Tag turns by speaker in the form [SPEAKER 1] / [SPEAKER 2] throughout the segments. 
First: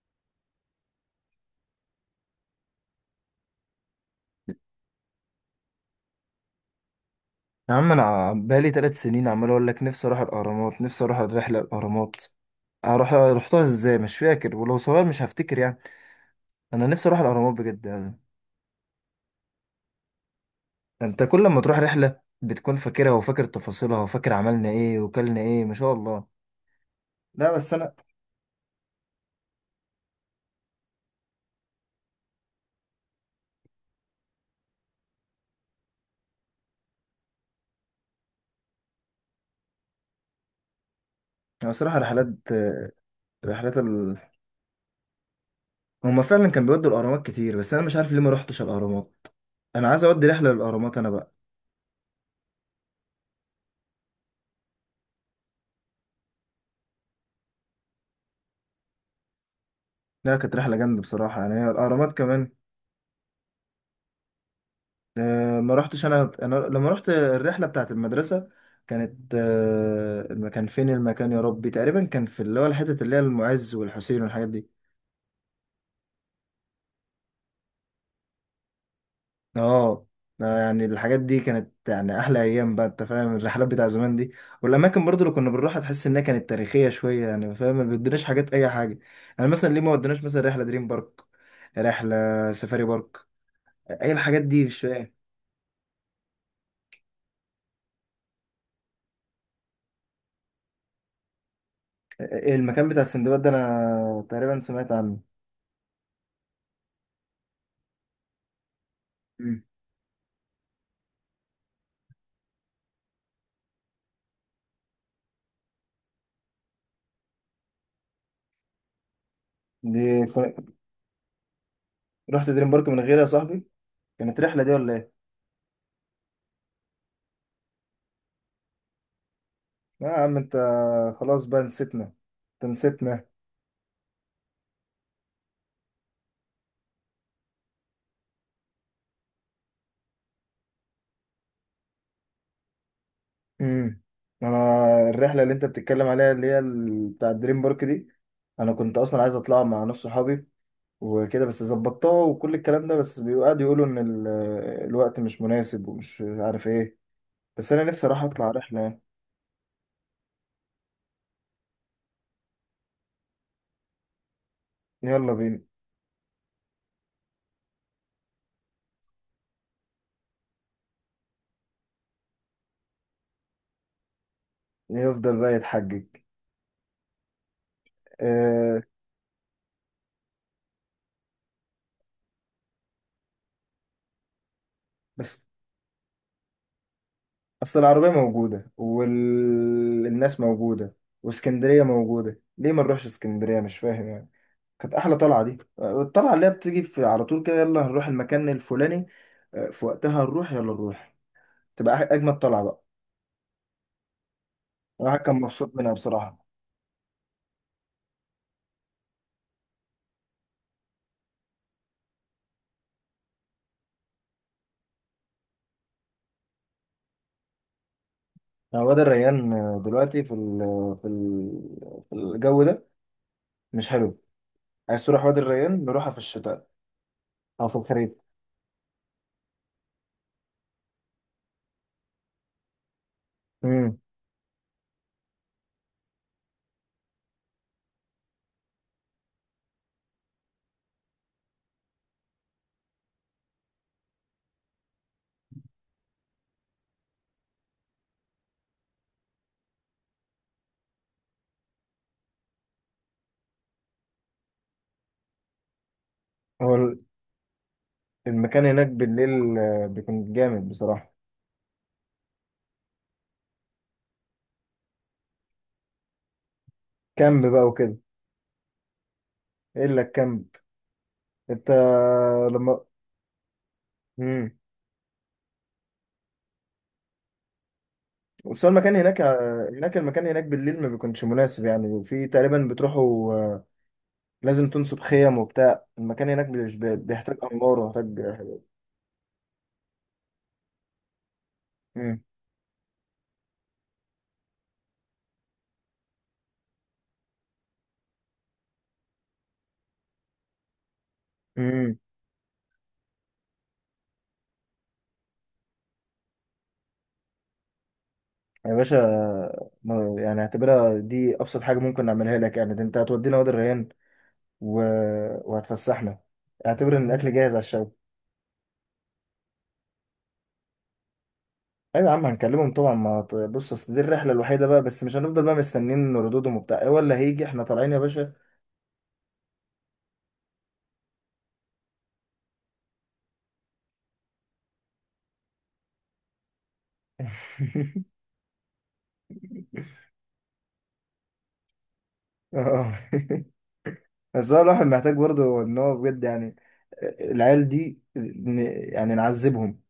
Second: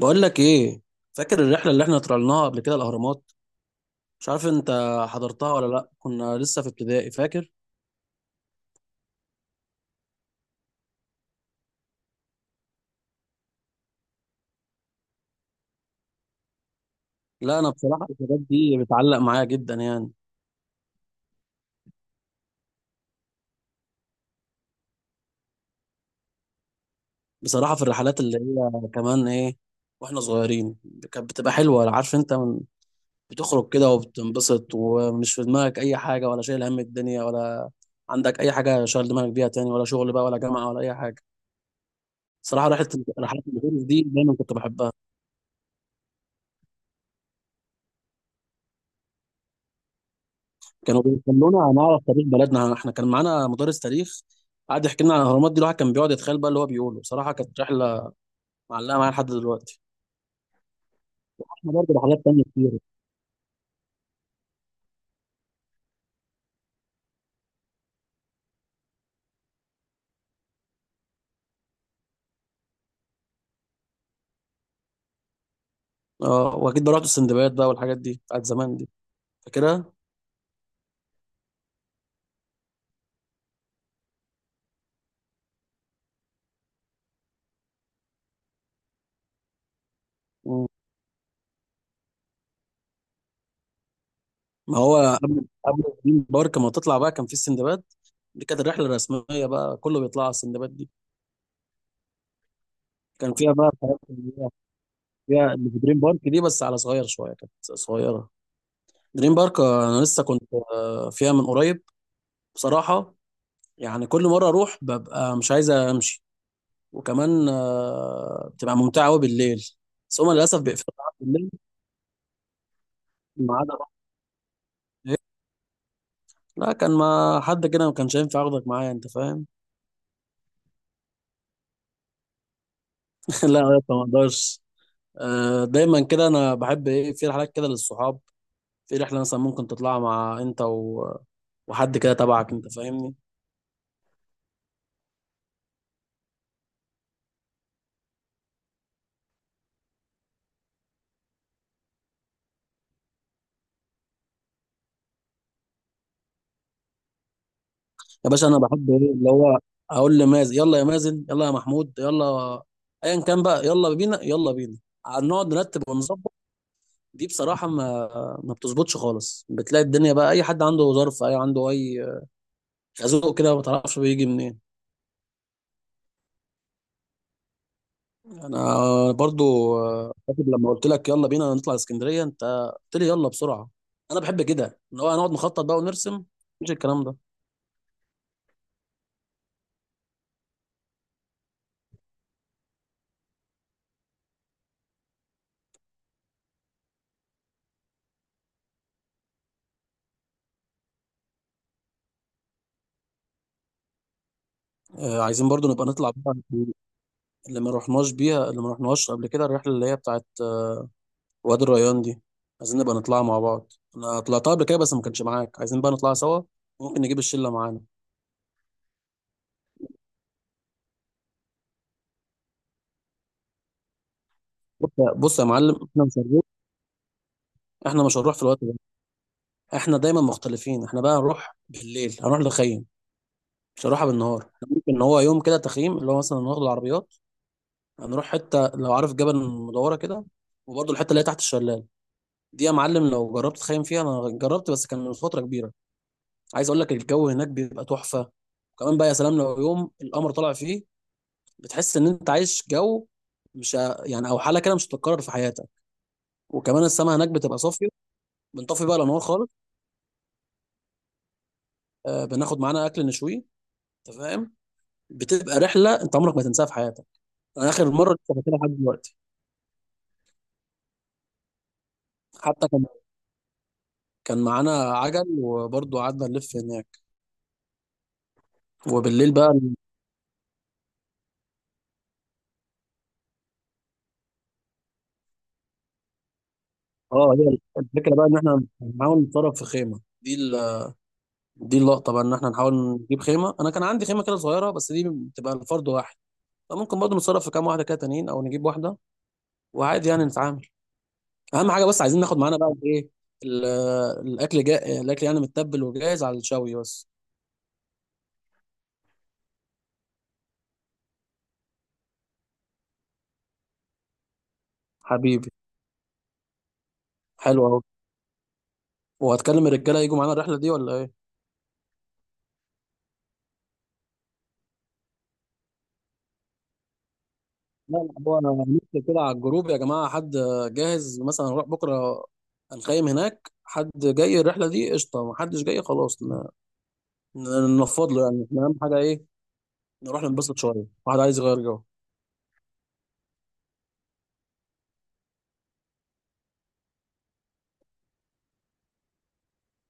[SPEAKER 1] بقول لك ايه؟ فاكر الرحله اللي احنا طلعناها قبل كده الاهرامات؟ مش عارف انت حضرتها ولا لا؟ كنا لسه في ابتدائي، فاكر؟
[SPEAKER 2] يا عم انا بقالي ثلاث سنين عمال اقول لك نفسي اروح الاهرامات نفسي اروح الرحله الاهرامات اروح رحتها ازاي مش فاكر ولو صغير مش هفتكر يعني. انا نفسي اروح الاهرامات
[SPEAKER 1] لا، انا
[SPEAKER 2] بجد
[SPEAKER 1] بصراحه
[SPEAKER 2] يعني.
[SPEAKER 1] الحاجات دي بتعلق معايا جدا يعني.
[SPEAKER 2] انت كل ما تروح رحله بتكون فاكرها وفاكر تفاصيلها وفاكر عملنا ايه وكلنا ايه ما شاء الله. لا بس
[SPEAKER 1] بصراحه في
[SPEAKER 2] انا
[SPEAKER 1] الرحلات اللي هي كمان ايه، واحنا صغيرين، كانت بتبقى حلوه، عارف انت؟ بتخرج كده وبتنبسط، ومش في دماغك اي حاجه، ولا شايل هم الدنيا، ولا عندك اي حاجه شغل دماغك بيها، تاني ولا شغل بقى ولا جامعه ولا اي حاجه.
[SPEAKER 2] انا بصراحه
[SPEAKER 1] صراحه رحله، الرحلات
[SPEAKER 2] رحلات
[SPEAKER 1] اللي دي
[SPEAKER 2] ال...
[SPEAKER 1] دايما كنت بحبها.
[SPEAKER 2] هما فعلا كان بيودوا الاهرامات كتير بس انا مش عارف ليه ما رحتش الاهرامات. انا عايز اودي رحله للاهرامات
[SPEAKER 1] كانوا
[SPEAKER 2] انا بقى.
[SPEAKER 1] بيخلونا هنعرف تاريخ بلدنا، احنا كان معانا مدرس تاريخ قعد يحكي لنا عن الاهرامات دي. الواحد كان بيقعد يتخيل بقى اللي هو بيقوله، بصراحه كانت رحله معلقه معايا لحد دلوقتي.
[SPEAKER 2] لا كانت رحله جامده بصراحه يعني هي
[SPEAKER 1] احنا برضه
[SPEAKER 2] الاهرامات
[SPEAKER 1] بحاجات تانية
[SPEAKER 2] كمان.
[SPEAKER 1] كتير.
[SPEAKER 2] ما رحتش انا لما رحت الرحله بتاعت المدرسه كانت، كان فين المكان يا ربي، تقريبا كان في اللي هو الحته اللي هي المعز والحسين والحاجات دي.
[SPEAKER 1] اه، واكيد بقى رحت السندباد بقى، والحاجات دي بتاعت زمان دي
[SPEAKER 2] اه،
[SPEAKER 1] فاكرها.
[SPEAKER 2] يعني الحاجات دي كانت يعني احلى ايام بقى، انت فاهم الرحلات بتاع زمان دي والاماكن برضو اللي كنا بنروحها تحس انها كانت تاريخيه شويه، يعني فاهم ما بيدوناش حاجات اي حاجه. يعني مثلا ليه ما ودوناش مثلا رحله
[SPEAKER 1] مم.
[SPEAKER 2] دريم بارك، رحله سفاري بارك، اي الحاجات دي
[SPEAKER 1] ما
[SPEAKER 2] مش فاهم.
[SPEAKER 1] هو قبل دريم بارك ما تطلع بقى كان في السندباد. دي كانت الرحله الرسميه بقى، كله بيطلع على السندباد دي.
[SPEAKER 2] المكان بتاع
[SPEAKER 1] كان
[SPEAKER 2] السندباد ده
[SPEAKER 1] فيها بقى الحاجات
[SPEAKER 2] انا
[SPEAKER 1] اللي هي
[SPEAKER 2] تقريبا سمعت عنه.
[SPEAKER 1] فيها اللي في دريم بارك دي، بس على صغير شويه، كانت صغيره. دريم بارك،
[SPEAKER 2] مم.
[SPEAKER 1] انا لسه كنت فيها من قريب بصراحه. يعني كل مرة أروح ببقى مش عايز أمشي، وكمان بتبقى ممتعة أوي بالليل.
[SPEAKER 2] دي
[SPEAKER 1] بس هما للأسف بيقفلوا على بالليل.
[SPEAKER 2] رحت دريم بارك من غيري يا
[SPEAKER 1] ما
[SPEAKER 2] صاحبي.
[SPEAKER 1] عدا رحت.
[SPEAKER 2] كانت رحلة دي ولا ايه؟
[SPEAKER 1] إيه. لا، كان ما حد كده، ما كانش ينفع أخدك معايا، أنت فاهم.
[SPEAKER 2] لا يا عم انت، خلاص بقى نسيتنا، انت نسيتنا.
[SPEAKER 1] لا يا اسطى، ما أقدرش. دايما كده أنا بحب إيه في رحلات كده للصحاب. في رحلة مثلا ممكن تطلعها مع أنت وحد كده تبعك، أنت فاهمني.
[SPEAKER 2] امم، انا الرحلة اللي انت بتتكلم عليها اللي هي بتاع دريم بارك دي، انا كنت اصلا عايز اطلع مع نص صحابي وكده، بس ظبطتها وكل الكلام ده بس بيقعدوا يقولوا ان الوقت مش مناسب ومش عارف ايه. بس انا نفسي راح
[SPEAKER 1] يا باشا،
[SPEAKER 2] اطلع
[SPEAKER 1] أنا
[SPEAKER 2] رحلة
[SPEAKER 1] بحب إيه
[SPEAKER 2] يعني.
[SPEAKER 1] اللي هو أقول لمازن: يلا يا مازن، يلا يا محمود، يلا أيا كان بقى، يلا بينا يلا بينا.
[SPEAKER 2] يلا
[SPEAKER 1] نقعد
[SPEAKER 2] بينا.
[SPEAKER 1] نرتب ونظبط. دي بصراحة ما بتظبطش خالص، بتلاقي الدنيا بقى أي حد عنده ظرف، أي عنده أي خازوق كده، ما تعرفش بيجي منين.
[SPEAKER 2] يفضل بقى يتحجج.
[SPEAKER 1] أنا
[SPEAKER 2] أه.
[SPEAKER 1] برضو فاكر لما قلت لك يلا بينا نطلع اسكندرية، أنت قلت لي يلا بسرعة. أنا بحب كده إن هو هنقعد
[SPEAKER 2] بس
[SPEAKER 1] نخطط بقى ونرسم، مش الكلام ده.
[SPEAKER 2] اصل العربية موجودة والناس موجودة واسكندرية موجودة، ليه ما نروحش اسكندرية مش فاهم يعني. كانت احلى طلعة دي، الطلعة اللي هي بتيجي في على طول كده، يلا هنروح المكان الفلاني، في وقتها نروح، يلا نروح، تبقى اجمد طلعة بقى. الواحد كان
[SPEAKER 1] عايزين برضو
[SPEAKER 2] مبسوط
[SPEAKER 1] نبقى
[SPEAKER 2] منها
[SPEAKER 1] نطلع بقى.
[SPEAKER 2] بصراحة.
[SPEAKER 1] اللي ما رحناش بيها، اللي ما رحناش قبل كده، الرحلة اللي هي بتاعت وادي الريان دي. عايزين نبقى نطلعها مع بعض، أنا طلعتها قبل كده بس ما كانش معاك، عايزين بقى نطلعها سوا. ممكن نجيب الشلة معانا.
[SPEAKER 2] يعني واد الريان دلوقتي في ال في ال في الجو ده مش حلو.
[SPEAKER 1] بص
[SPEAKER 2] عايز
[SPEAKER 1] يا
[SPEAKER 2] تروح
[SPEAKER 1] بص
[SPEAKER 2] وادي
[SPEAKER 1] يا معلم،
[SPEAKER 2] الريان،
[SPEAKER 1] احنا
[SPEAKER 2] نروحها في
[SPEAKER 1] مش هنروح.
[SPEAKER 2] الشتاء او في
[SPEAKER 1] احنا
[SPEAKER 2] الخريف.
[SPEAKER 1] مش هنروح في الوقت ده، احنا دايما مختلفين، احنا بقى هنروح بالليل، هنروح نخيم. مش
[SPEAKER 2] امم.
[SPEAKER 1] هنروحها بالنهار. إحنا ممكن ان هو يوم كده تخييم، اللي هو مثلا ناخد العربيات هنروح حته، لو عارف جبل المدوره كده، وبرضه الحته اللي هي تحت الشلال دي. يا معلم لو جربت تخيم فيها، انا جربت بس كان من فتره كبيره. عايز اقول لك الجو هناك بيبقى تحفه، وكمان بقى يا سلام لو يوم القمر طالع فيه، بتحس ان انت عايش جو، مش ه- يعني او حاله كده مش هتتكرر في حياتك. وكمان
[SPEAKER 2] هو
[SPEAKER 1] السماء هناك بتبقى صافيه،
[SPEAKER 2] المكان
[SPEAKER 1] بنطفي
[SPEAKER 2] هناك
[SPEAKER 1] بقى الانوار خالص،
[SPEAKER 2] بالليل بيكون جامد بصراحة.
[SPEAKER 1] بناخد معانا اكل نشويه، انت فاهم، بتبقى رحله انت عمرك ما تنساها في حياتك.
[SPEAKER 2] كامب بقى
[SPEAKER 1] انا اخر
[SPEAKER 2] وكده.
[SPEAKER 1] مره لسه فاكرها لحد دلوقتي.
[SPEAKER 2] ايه اللي الكامب؟ انت
[SPEAKER 1] حتى
[SPEAKER 2] لما،
[SPEAKER 1] كان
[SPEAKER 2] امم،
[SPEAKER 1] معانا عجل، وبرضه قعدنا نلف هناك
[SPEAKER 2] بس هو المكان هناك،
[SPEAKER 1] وبالليل بقى.
[SPEAKER 2] هناك المكان هناك بالليل ما بيكونش مناسب يعني، في تقريبا بتروحوا، لازم تنصب خيم وبتاع، المكان هناك مش
[SPEAKER 1] اه،
[SPEAKER 2] بيحتاج
[SPEAKER 1] هي
[SPEAKER 2] انوار
[SPEAKER 1] الفكره
[SPEAKER 2] ويحتاج.
[SPEAKER 1] بقى ان احنا نحاول نتصرف في خيمه دي دي اللقطه
[SPEAKER 2] امم.
[SPEAKER 1] بقى ان احنا نحاول نجيب خيمه. انا كان عندي خيمه كده صغيره بس دي بتبقى لفرد واحد، فممكن برضه نتصرف في كام واحده كده تانيين او نجيب واحده، وعادي يعني نتعامل. اهم حاجه
[SPEAKER 2] امم.
[SPEAKER 1] بس عايزين ناخد معانا بقى ايه؟ ال- الاكل جاء الاكل يعني متبل وجاهز على الشوي بس.
[SPEAKER 2] يا باشا، يعني اعتبرها دي ابسط حاجه ممكن نعملها لك، يعني ده انت هتودينا وادي الريان و...
[SPEAKER 1] حبيبي،
[SPEAKER 2] وهتفسحنا. اعتبر ان الاكل جاهز على
[SPEAKER 1] حلو اهو.
[SPEAKER 2] الشوي.
[SPEAKER 1] وهتكلم الرجاله يجوا معانا الرحله دي ولا ايه؟
[SPEAKER 2] ايوه يا عم هنكلمهم طبعا، ما ت- بص اصل دي الرحله الوحيده بقى، بس مش هنفضل بقى مستنيين ردودهم وبتاع إيه، ولا هيجي احنا طالعين يا
[SPEAKER 1] لا،
[SPEAKER 2] باشا.
[SPEAKER 1] لا، هو نكتب كده على الجروب: يا جماعة، حد جاهز مثلا نروح بكرة؟ هنخيم هناك، حد جاي الرحلة دي قشطة؟ ما حدش جاي خلاص؟
[SPEAKER 2] اه.
[SPEAKER 1] ننفض له يعني. احنا أهم حاجة إيه؟ نروح ننبسط شوية، واحد عايز يغير جو.
[SPEAKER 2] بس هو الواحد محتاج برضه ان هو بجد يعني العيال دي، يعني نعذبهم،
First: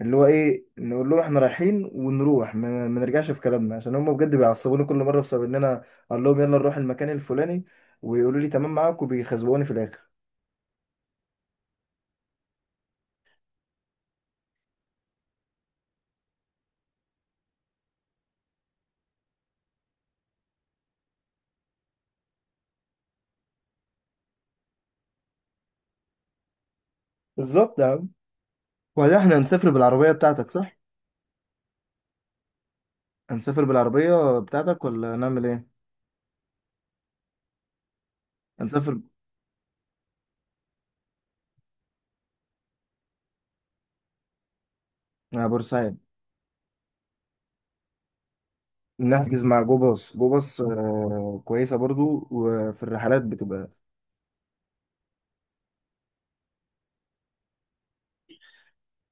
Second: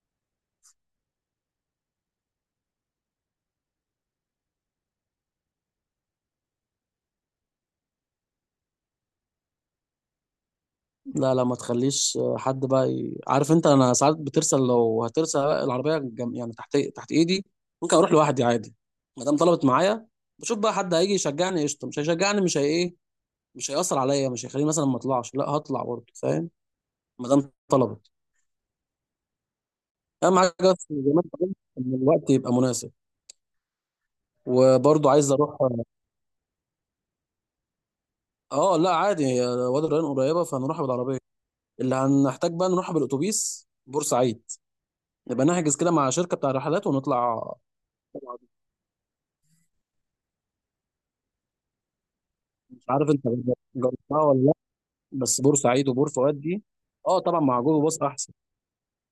[SPEAKER 2] اللي هو ايه، نقول لهم احنا رايحين ونروح، ما نرجعش في كلامنا، عشان هم بجد بيعصبوني كل مره بسبب ان انا اقول لهم يلا نروح المكان الفلاني، ويقولوا لي تمام معاك، وبيخزقوني في الاخر.
[SPEAKER 1] لا، لا، ما تخليش حد بقى عارف أنت، أنا ساعات بترسل، لو هترسل العربية يعني تحت تحت إيدي. ممكن أروح لوحدي عادي، ما دام طلبت معايا. بشوف بقى حد هيجي يشجعني قشطة، مش هيشجعني، مش هي إيه، مش هيأثر عليا، مش هيخليني مثلا ما أطلعش، لا هطلع برضه فاهم، ما دام
[SPEAKER 2] بالظبط يا
[SPEAKER 1] طلبت.
[SPEAKER 2] عم. وبعدين احنا هنسافر بالعربيه
[SPEAKER 1] اهم
[SPEAKER 2] بتاعتك
[SPEAKER 1] حاجه
[SPEAKER 2] صح؟
[SPEAKER 1] بس زي ما انت قلت ان الوقت يبقى مناسب.
[SPEAKER 2] هنسافر بالعربيه بتاعتك
[SPEAKER 1] وبرضه
[SPEAKER 2] ولا
[SPEAKER 1] عايز
[SPEAKER 2] نعمل
[SPEAKER 1] اروح.
[SPEAKER 2] ايه؟
[SPEAKER 1] اه، لا
[SPEAKER 2] هنسافر
[SPEAKER 1] عادي، هي وادي الريان قريبه فهنروحها بالعربيه. اللي هنحتاج بقى نروح بالاتوبيس بورسعيد، نبقى
[SPEAKER 2] مع
[SPEAKER 1] نحجز كده
[SPEAKER 2] بورسعيد.
[SPEAKER 1] مع شركه بتاع رحلات ونطلع. طبعاً.
[SPEAKER 2] نحجز مع جو باص، جو باص كويسة برضو، وفي
[SPEAKER 1] مش عارف
[SPEAKER 2] الرحلات
[SPEAKER 1] انت
[SPEAKER 2] بتبقى.
[SPEAKER 1] جربتها ولا لا؟ بس بورسعيد وبور فؤاد دي، اه طبعا مع جوجل باص احسن.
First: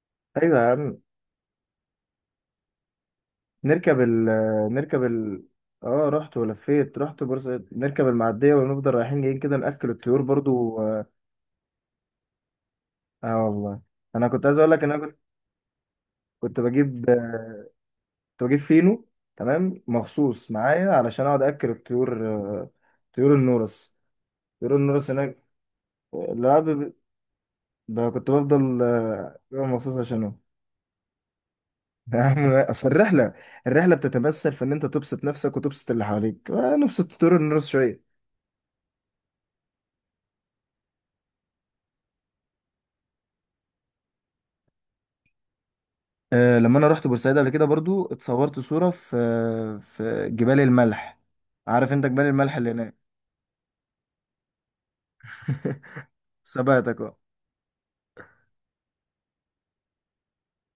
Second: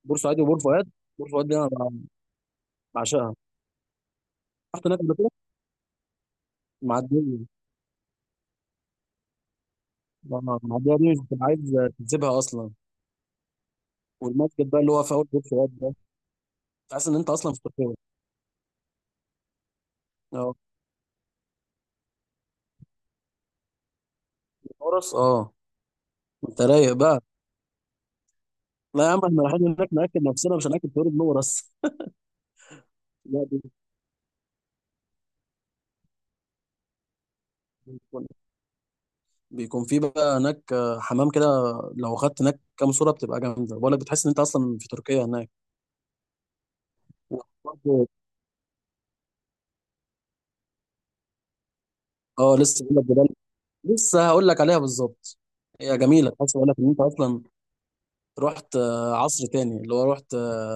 [SPEAKER 1] بورسعيد
[SPEAKER 2] أيوة
[SPEAKER 1] وبور
[SPEAKER 2] يا
[SPEAKER 1] فؤاد،
[SPEAKER 2] عم.
[SPEAKER 1] بور فؤاد دي انا بعشقها،
[SPEAKER 2] نركب ال
[SPEAKER 1] رحت هناك
[SPEAKER 2] نركب
[SPEAKER 1] قبل كده.
[SPEAKER 2] ال اه رحت ولفيت، رحت
[SPEAKER 1] معديه،
[SPEAKER 2] بورسعيد، نركب المعدية ونفضل رايحين جايين كده، نأكل الطيور برضو
[SPEAKER 1] معديه
[SPEAKER 2] اه.
[SPEAKER 1] دي مش بتبقى عايز تسيبها اصلا.
[SPEAKER 2] آه والله. أنا كنت عايز أقول
[SPEAKER 1] والمسجد بقى
[SPEAKER 2] لك إن
[SPEAKER 1] اللي هو
[SPEAKER 2] أنا
[SPEAKER 1] في
[SPEAKER 2] كنت
[SPEAKER 1] اول بور فؤاد ده،
[SPEAKER 2] كنت بجيب
[SPEAKER 1] تحس ان انت اصلا في تركيا.
[SPEAKER 2] كنت بجيب فينو تمام مخصوص
[SPEAKER 1] اه،
[SPEAKER 2] معايا علشان أقعد أكل الطيور. آه، طيور النورس
[SPEAKER 1] في
[SPEAKER 2] طيور النورس
[SPEAKER 1] الفرص،
[SPEAKER 2] هناك.
[SPEAKER 1] اه. انت
[SPEAKER 2] العب ب-
[SPEAKER 1] رايق بقى.
[SPEAKER 2] كنت بفضل
[SPEAKER 1] لا يا عم، احنا رايحين هناك
[SPEAKER 2] مخصوص
[SPEAKER 1] ناكل
[SPEAKER 2] عشانهم.
[SPEAKER 1] نفسنا، مش هناكل في وادي النور بس.
[SPEAKER 2] يا عم اصل الرحله
[SPEAKER 1] لا،
[SPEAKER 2] الرحله بتتمثل في ان انت تبسط نفسك وتبسط اللي حواليك، نبسط طول الناس شويه.
[SPEAKER 1] بيكون بيكون في بقى هناك حمام كده، لو خدت هناك كام صوره بتبقى جامده، بقول لك بتحس ان انت اصلا في تركيا هناك.
[SPEAKER 2] أه لما انا رحت بورسعيد قبل كده برضو
[SPEAKER 1] برضه-
[SPEAKER 2] اتصورت صوره في، في جبال الملح. عارف انت جبال الملح
[SPEAKER 1] اه،
[SPEAKER 2] اللي
[SPEAKER 1] لسه
[SPEAKER 2] هناك؟
[SPEAKER 1] بقول لك جبال، لسه هقول لك عليها بالظبط. هي جميله، تحس بقول لك ان انت
[SPEAKER 2] سبقتك اه.
[SPEAKER 1] اصلا رحت عصر تاني اللي هو، رحت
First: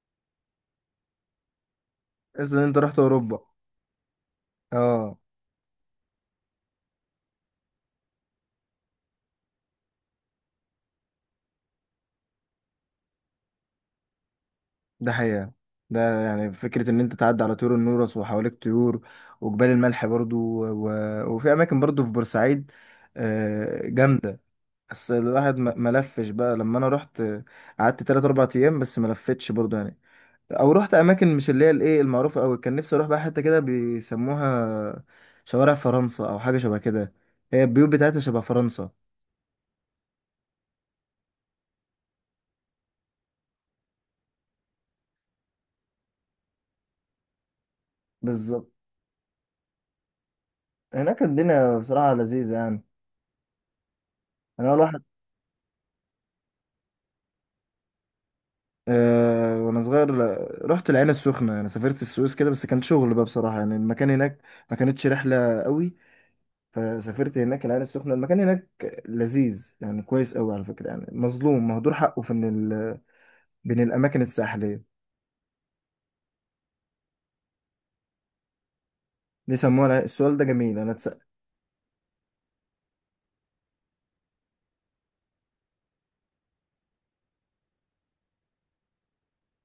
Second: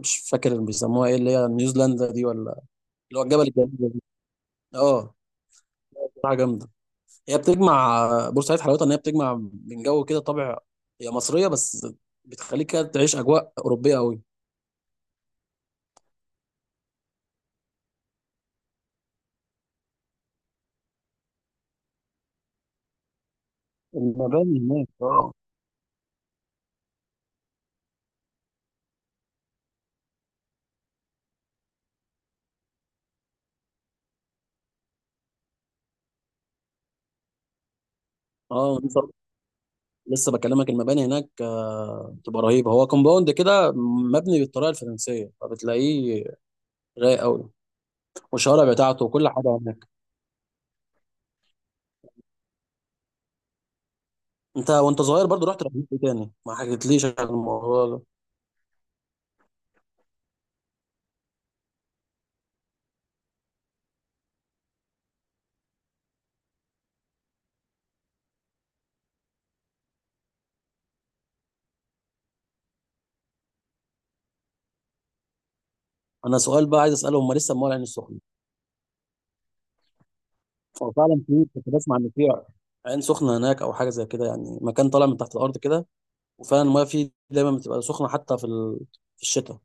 [SPEAKER 1] مش فاكر بيسموها ايه اللي هي نيوزيلندا دي
[SPEAKER 2] بس ان
[SPEAKER 1] ولا،
[SPEAKER 2] انت رحت
[SPEAKER 1] اللي هو الجبل
[SPEAKER 2] اوروبا
[SPEAKER 1] الجميل ده. اه،
[SPEAKER 2] اه.
[SPEAKER 1] حاجه جامده. هي بتجمع بورسعيد حلاوتها ان هي بتجمع من جو كده طابع، هي مصريه بس بتخليك كده تعيش اجواء اوروبيه قوي.
[SPEAKER 2] ده حقيقة. ده يعني فكرة ان انت تعدي على طيور النورس وحواليك طيور، وجبال الملح برضو، و... وفي اماكن برضو في بورسعيد جامدة.
[SPEAKER 1] المباني هناك
[SPEAKER 2] بس
[SPEAKER 1] اه،
[SPEAKER 2] الواحد ما لفش بقى لما انا رحت، قعدت 3 4 ايام بس ما لفتش برضه يعني، او رحت اماكن مش اللي هي الايه المعروفه قوي. كان نفسي اروح بقى حته كده بيسموها شوارع فرنسا او حاجه شبه كده، هي البيوت بتاعتها شبه
[SPEAKER 1] اه،
[SPEAKER 2] فرنسا.
[SPEAKER 1] لسه بكلمك. المباني هناك بتبقى رهيبه، هو كومباوند كده مبني بالطريقه الفرنسيه فبتلاقيه رايق قوي، والشوارع
[SPEAKER 2] بالظبط.
[SPEAKER 1] بتاعته وكل حاجه هناك.
[SPEAKER 2] هناك الدنيا بصراحه لذيذه يعني. انا
[SPEAKER 1] انت
[SPEAKER 2] اول واحد.
[SPEAKER 1] وانت صغير برضو رحت رحلات إيه تاني؟ ما حكيتليش عن الموضوع ده.
[SPEAKER 2] أه وانا صغير، رحت العين السخنه، انا سافرت السويس كده بس كان شغل بقى بصراحه، يعني المكان هناك ما كانتش رحله قوي. فسافرت هناك العين السخنة، المكان هناك لذيذ يعني كويس قوي على فكرة، يعني مظلوم مهدور حقه في ان ال... بين الأماكن الساحلية.
[SPEAKER 1] انا سؤال بقى عايز اساله، هم لسه مول عين السخنه؟
[SPEAKER 2] ليه السؤال ده جميل أنا
[SPEAKER 1] هو
[SPEAKER 2] اتسأل.
[SPEAKER 1] فعلا في، كنت بسمع ان في عين سخنه هناك او حاجه زي كده، يعني مكان طالع من تحت الارض كده، وفعلا المايه فيه دايما بتبقى سخنه حتى في الشتاء.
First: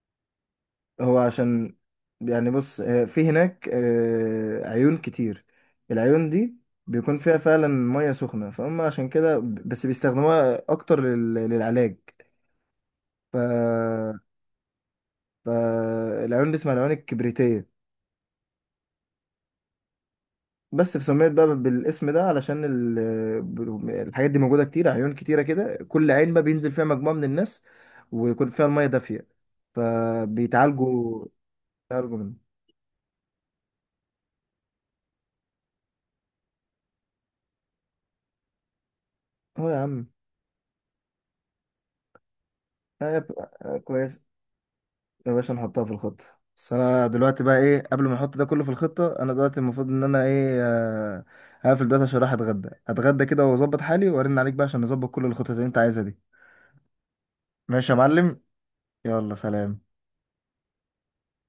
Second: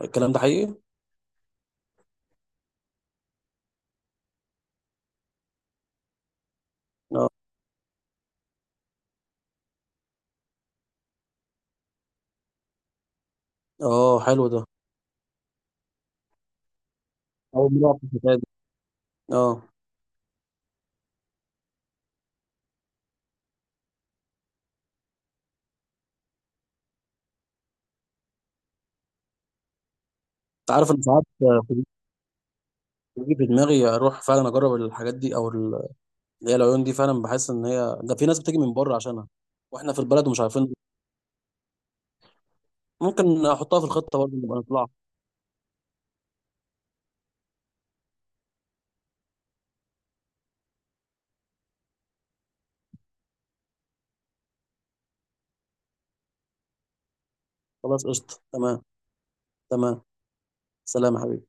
[SPEAKER 1] الكلام ده حقيقي؟
[SPEAKER 2] هو عشان، يعني بص، في هناك عيون كتير. العيون دي بيكون
[SPEAKER 1] اه،
[SPEAKER 2] فيها فعلا مية سخنة، فهم عشان كده بس بيستخدموها أكتر للعلاج. ف...
[SPEAKER 1] اه، حلو ده.
[SPEAKER 2] فالعيون دي اسمها العيون الكبريتية.
[SPEAKER 1] اول مره أعرف الحكايه دي. اه.
[SPEAKER 2] بس فسميت بقى بالاسم ده علشان الحاجات دي موجودة كتير، عيون كتيرة كده، كل عين بقى بينزل فيها مجموعة من الناس ويكون فيها المية دافية
[SPEAKER 1] انت عارف انا ساعات
[SPEAKER 2] فبيتعالجوا،
[SPEAKER 1] في-
[SPEAKER 2] بيتعالجوا منه.
[SPEAKER 1] بيجي في دماغي اروح فعلا اجرب الحاجات دي او اللي هي العيون دي فعلا، بحس ان هي ده في ناس بتيجي من بره عشانها،
[SPEAKER 2] اه يا
[SPEAKER 1] واحنا في
[SPEAKER 2] عم.
[SPEAKER 1] البلد ومش عارفين.
[SPEAKER 2] آه،
[SPEAKER 1] ممكن احطها في الخطه
[SPEAKER 2] كويس.
[SPEAKER 1] برضه، نبقى نطلع.
[SPEAKER 2] يا باشا نحطها في الخطة. بس انا دلوقتي بقى ايه، قبل ما احط ده كله في الخطة، انا دلوقتي المفروض ان انا ايه، هقفل دلوقتي عشان رايح اتغدى كده واظبط حالي وارن عليك بقى عشان نظبط كل الخطط اللي انت عايزها دي. ماشي يا
[SPEAKER 1] خلاص، قشطه،
[SPEAKER 2] معلم.
[SPEAKER 1] تمام.
[SPEAKER 2] يلا سلام.
[SPEAKER 1] تمام، سلام يا حبيبي.